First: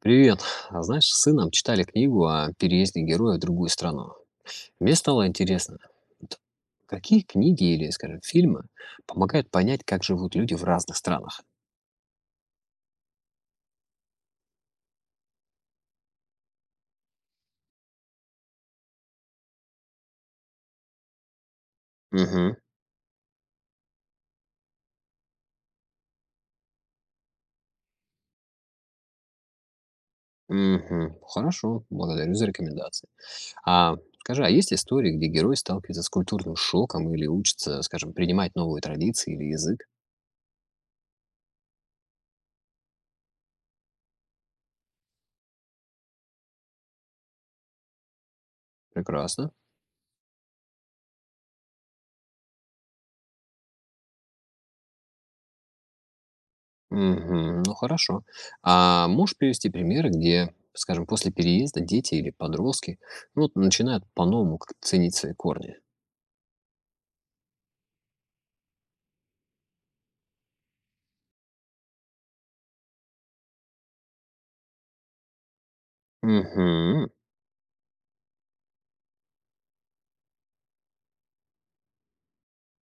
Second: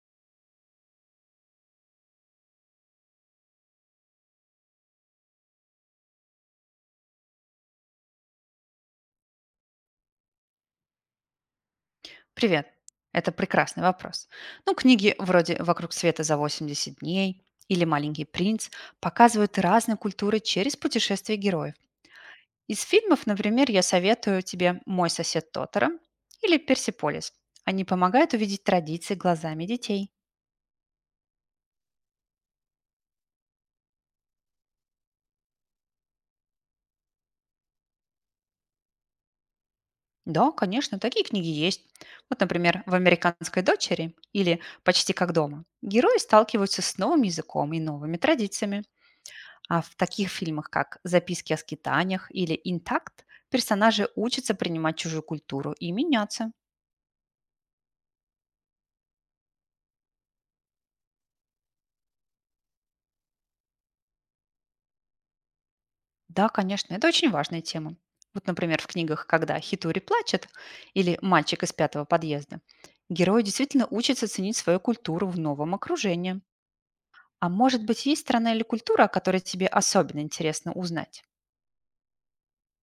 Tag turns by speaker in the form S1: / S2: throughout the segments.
S1: Привет. А знаешь, с сыном читали книгу о переезде героя в другую страну. Мне стало интересно, вот какие книги или, скажем, фильмы помогают понять, как живут люди в разных странах?
S2: Привет. Это прекрасный вопрос. Ну, книги вроде «Вокруг света за 80 дней» или «Маленький принц» показывают разные культуры через путешествия героев.
S1: Угу,
S2: Из фильмов, например, я советую тебе «Мой сосед Тотара» или «Персиполис». Они помогают увидеть традиции глазами детей.
S1: угу. Хорошо, благодарю за рекомендации. А скажи, а есть истории, где герой сталкивается с культурным шоком или учится, скажем, принимать новые традиции или язык?
S2: Да, конечно, такие книги есть. Вот, например, в «Американской дочери» или «Почти как дома» герои сталкиваются с новым языком и новыми традициями.
S1: Прекрасно.
S2: А в таких фильмах, как «Записки о скитаниях» или «Интакт», персонажи учатся принимать чужую культуру и меняться.
S1: Мгм. Ну хорошо. А можешь привести примеры, где, скажем, после переезда дети или подростки ну, вот начинают по-новому как-то ценить свои корни?
S2: Да, конечно, это очень важная тема. Вот, например, в книгах «Когда Хитури плачет» или «Мальчик из пятого подъезда» герои действительно учатся ценить свою культуру в новом окружении.
S1: Мгм.
S2: А может быть, есть страна или культура, о которой тебе особенно интересно узнать?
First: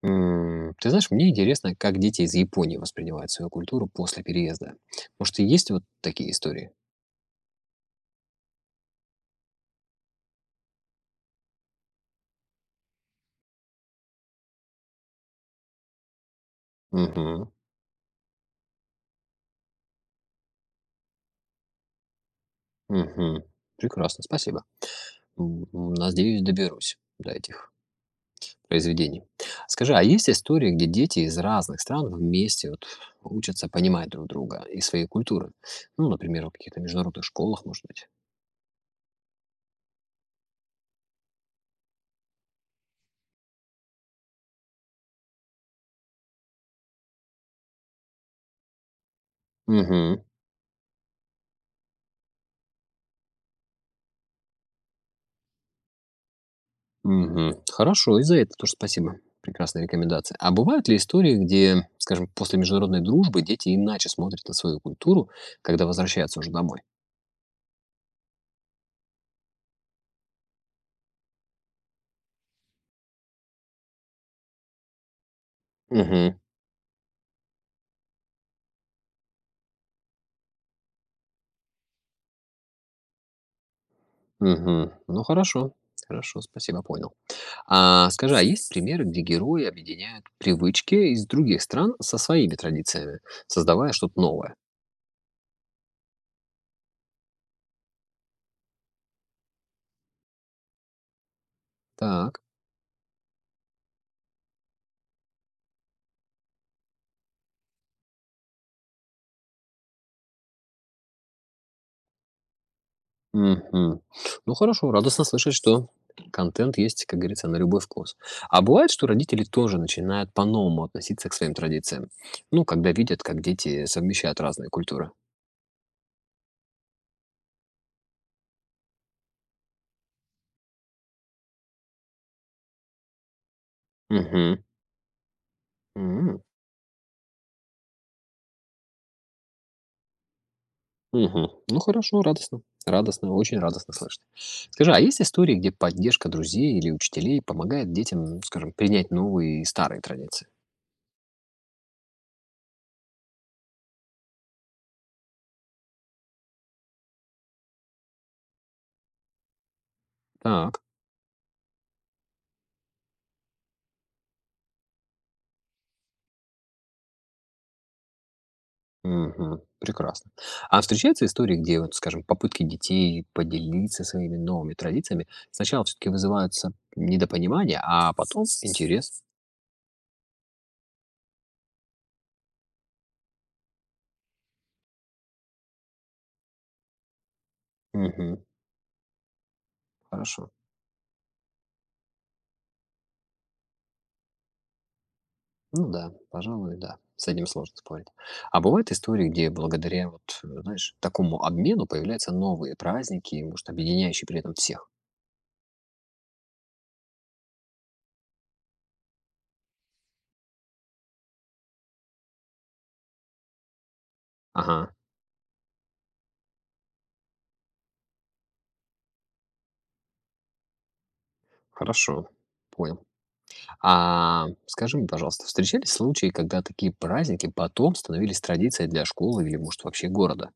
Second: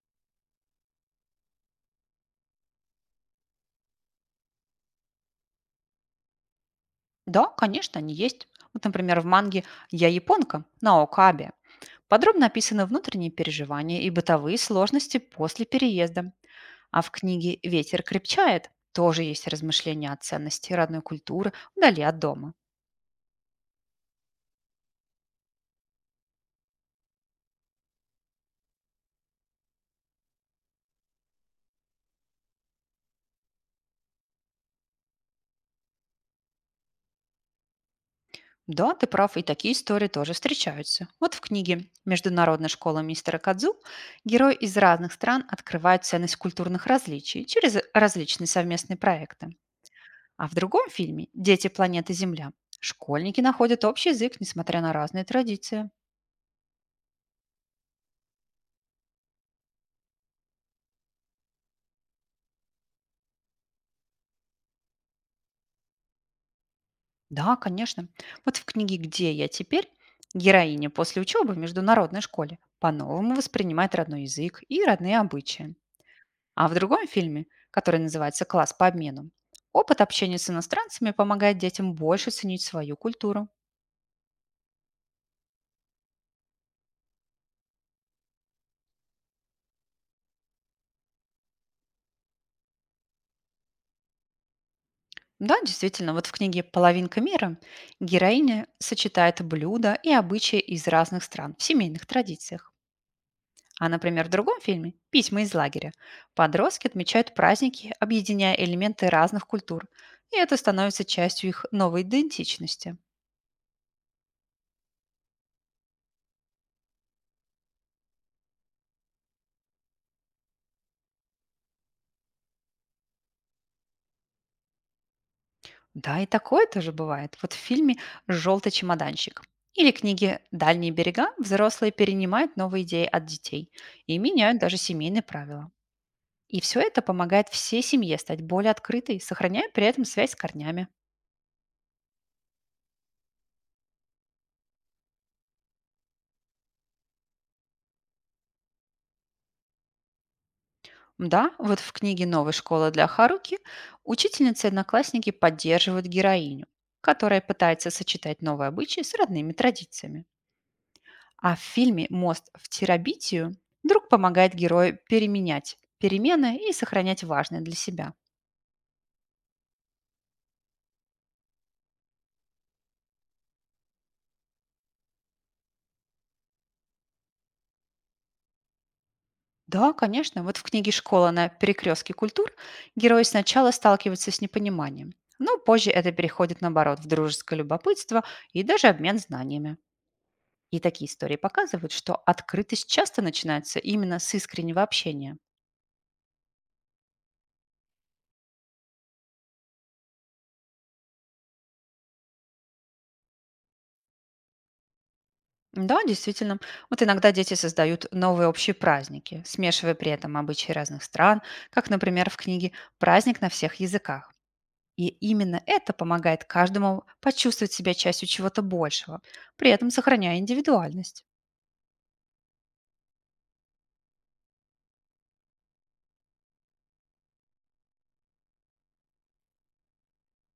S1: Ты знаешь, мне интересно, как дети из Японии воспринимают свою культуру после переезда. Может, и есть вот такие истории?
S2: Да, конечно, они есть. Вот, например, в манге «Я японка» на Окабе. Подробно описаны внутренние переживания и бытовые сложности после переезда. А в
S1: Мгм.
S2: книге «Ветер крепчает» тоже есть размышления о ценности родной культуры вдали от дома.
S1: Мгм. Прекрасно, спасибо. Надеюсь, доберусь до этих произведений. Скажи, а есть истории, где дети из разных стран вместе вот учатся понимать друг друга и свои культуры? Ну, например, в каких-то международных школах, может быть.
S2: Да, ты прав, и такие истории тоже встречаются. Вот в книге «Международная школа мистера Кадзу» герои из разных стран открывают ценность культурных различий через различные совместные проекты.
S1: Угу,
S2: А в другом фильме «Дети планеты Земля» школьники находят общий язык, несмотря на разные традиции.
S1: угу. Хорошо, и за это тоже спасибо. Прекрасная рекомендация. А бывают ли истории, где, скажем, после международной дружбы дети иначе смотрят на свою культуру, когда возвращаются уже домой?
S2: Да, конечно. Вот в книге «Где я теперь» героиня после учебы в международной школе по-новому воспринимает родной язык и родные обычаи.
S1: Угу,
S2: А в другом фильме, который называется «Класс по обмену», опыт общения с иностранцами помогает детям больше ценить свою культуру.
S1: угу. Ну, хорошо, хорошо, спасибо, понял. А скажи, а есть примеры, где герои объединяют привычки из других стран со своими традициями, создавая что-то новое?
S2: Да, действительно, вот в книге «Половинка мира» героиня сочетает блюда и обычаи из разных стран в семейных
S1: Так.
S2: традициях. А, например, в другом фильме «Письма из лагеря» подростки отмечают праздники, объединяя элементы разных культур, и это становится частью их новой идентичности.
S1: Мгм. Ну хорошо, радостно слышать, что контент есть, как говорится, на любой вкус. А бывает, что родители тоже начинают по-новому относиться к своим традициям? Ну, когда видят, как дети совмещают разные культуры.
S2: Да, и такое тоже бывает. Вот в фильме «Желтый чемоданчик» или книге «Дальние берега» взрослые перенимают новые идеи от детей и меняют
S1: Угу.
S2: даже семейные правила. И все это помогает всей семье стать более открытой, сохраняя при этом связь с корнями.
S1: Мгм. Ну хорошо, радостно. Радостно, очень радостно слышать. Скажи, а есть истории, где поддержка друзей или учителей помогает детям, ну, скажем, принять новые и старые традиции?
S2: Да, вот в книге «Новая школа для Харуки» учительницы и одноклассники поддерживают героиню, которая пытается сочетать новые обычаи с родными традициями.
S1: Так,
S2: А в фильме «Мост в Терабитию» друг помогает герою переменять перемены и сохранять важное для себя.
S1: мгм, прекрасно. А встречаются истории, где, вот, скажем, попытки детей поделиться своими новыми традициями сначала все-таки вызываются недопонимание, а потом интерес?
S2: Да, конечно, вот в книге «Школа на перекрестке культур» герой сначала сталкивается с непониманием, но позже это переходит, наоборот, в дружеское любопытство
S1: Мгм,
S2: и даже обмен знаниями.
S1: хорошо.
S2: И такие истории показывают, что открытость часто начинается именно с искреннего общения.
S1: Ну да, пожалуй, да. С этим сложно спорить. А бывают истории, где благодаря вот, знаешь, такому обмену появляются новые праздники, может, объединяющие при этом всех.
S2: Да, действительно. Вот иногда дети создают новые общие праздники, смешивая при этом обычаи разных стран, как, например, в книге «Праздник на всех языках».
S1: Ага,
S2: И именно это помогает каждому почувствовать себя частью чего-то большего, при этом сохраняя индивидуальность.
S1: хорошо, понял. А скажи мне, пожалуйста, встречались случаи, когда такие праздники потом становились традицией для школы или, может, вообще города?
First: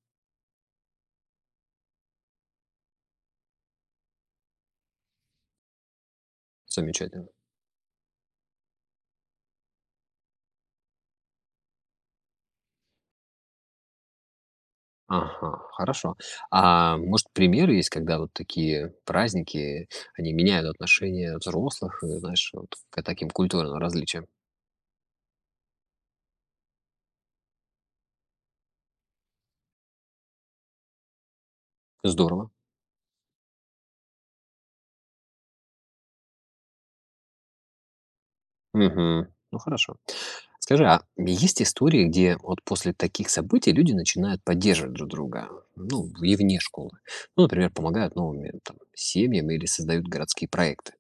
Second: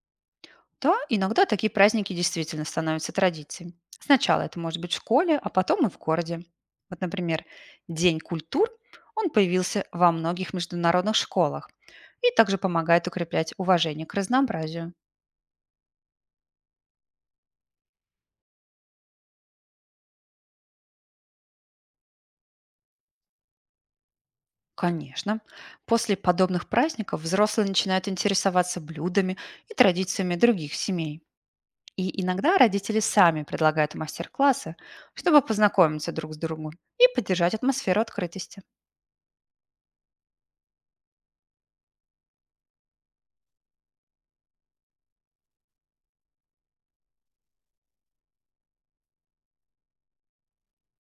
S2: Да, иногда такие праздники действительно становятся традицией. Сначала это может быть в школе, а потом и в городе. Вот,
S1: Замечательно.
S2: например, День культур, он появился во многих международных школах и также помогает укреплять уважение к разнообразию.
S1: Ага, хорошо. А может, примеры есть, когда вот такие праздники, они меняют отношение взрослых, знаешь, вот к таким культурным различиям?
S2: Конечно, после подобных праздников взрослые начинают интересоваться блюдами и традициями других семей. И
S1: Здорово.
S2: иногда родители сами предлагают мастер-классы, чтобы познакомиться друг с другом и поддержать атмосферу открытости.
S1: Мгм. Ну хорошо. Скажи, а есть истории, где вот после таких событий люди начинают поддерживать друг друга, ну, и вне школы? Ну, например, помогают новыми там, семьям или создают городские проекты.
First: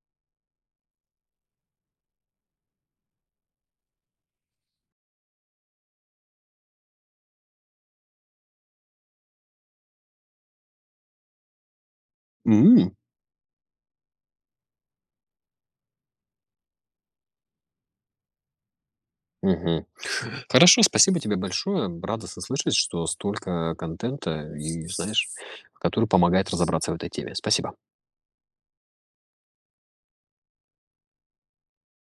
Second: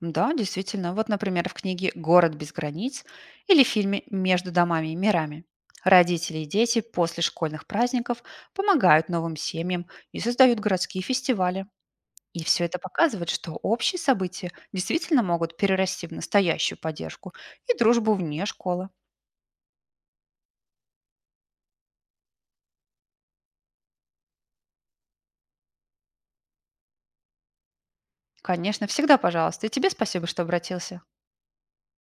S2: Да, действительно. Вот, например, в книге «Город без границ» или в фильме «Между домами и мирами». Родители и дети после школьных праздников помогают новым семьям и создают городские фестивали. И все это
S1: М.
S2: показывает, что общие события действительно могут перерасти в настоящую поддержку и дружбу вне школы.
S1: Мгм. Хорошо, спасибо тебе большое. Радостно слышать, что столько контента и, знаешь, который помогает разобраться в этой теме. Спасибо.
S2: Конечно, всегда пожалуйста. И тебе спасибо, что обратился.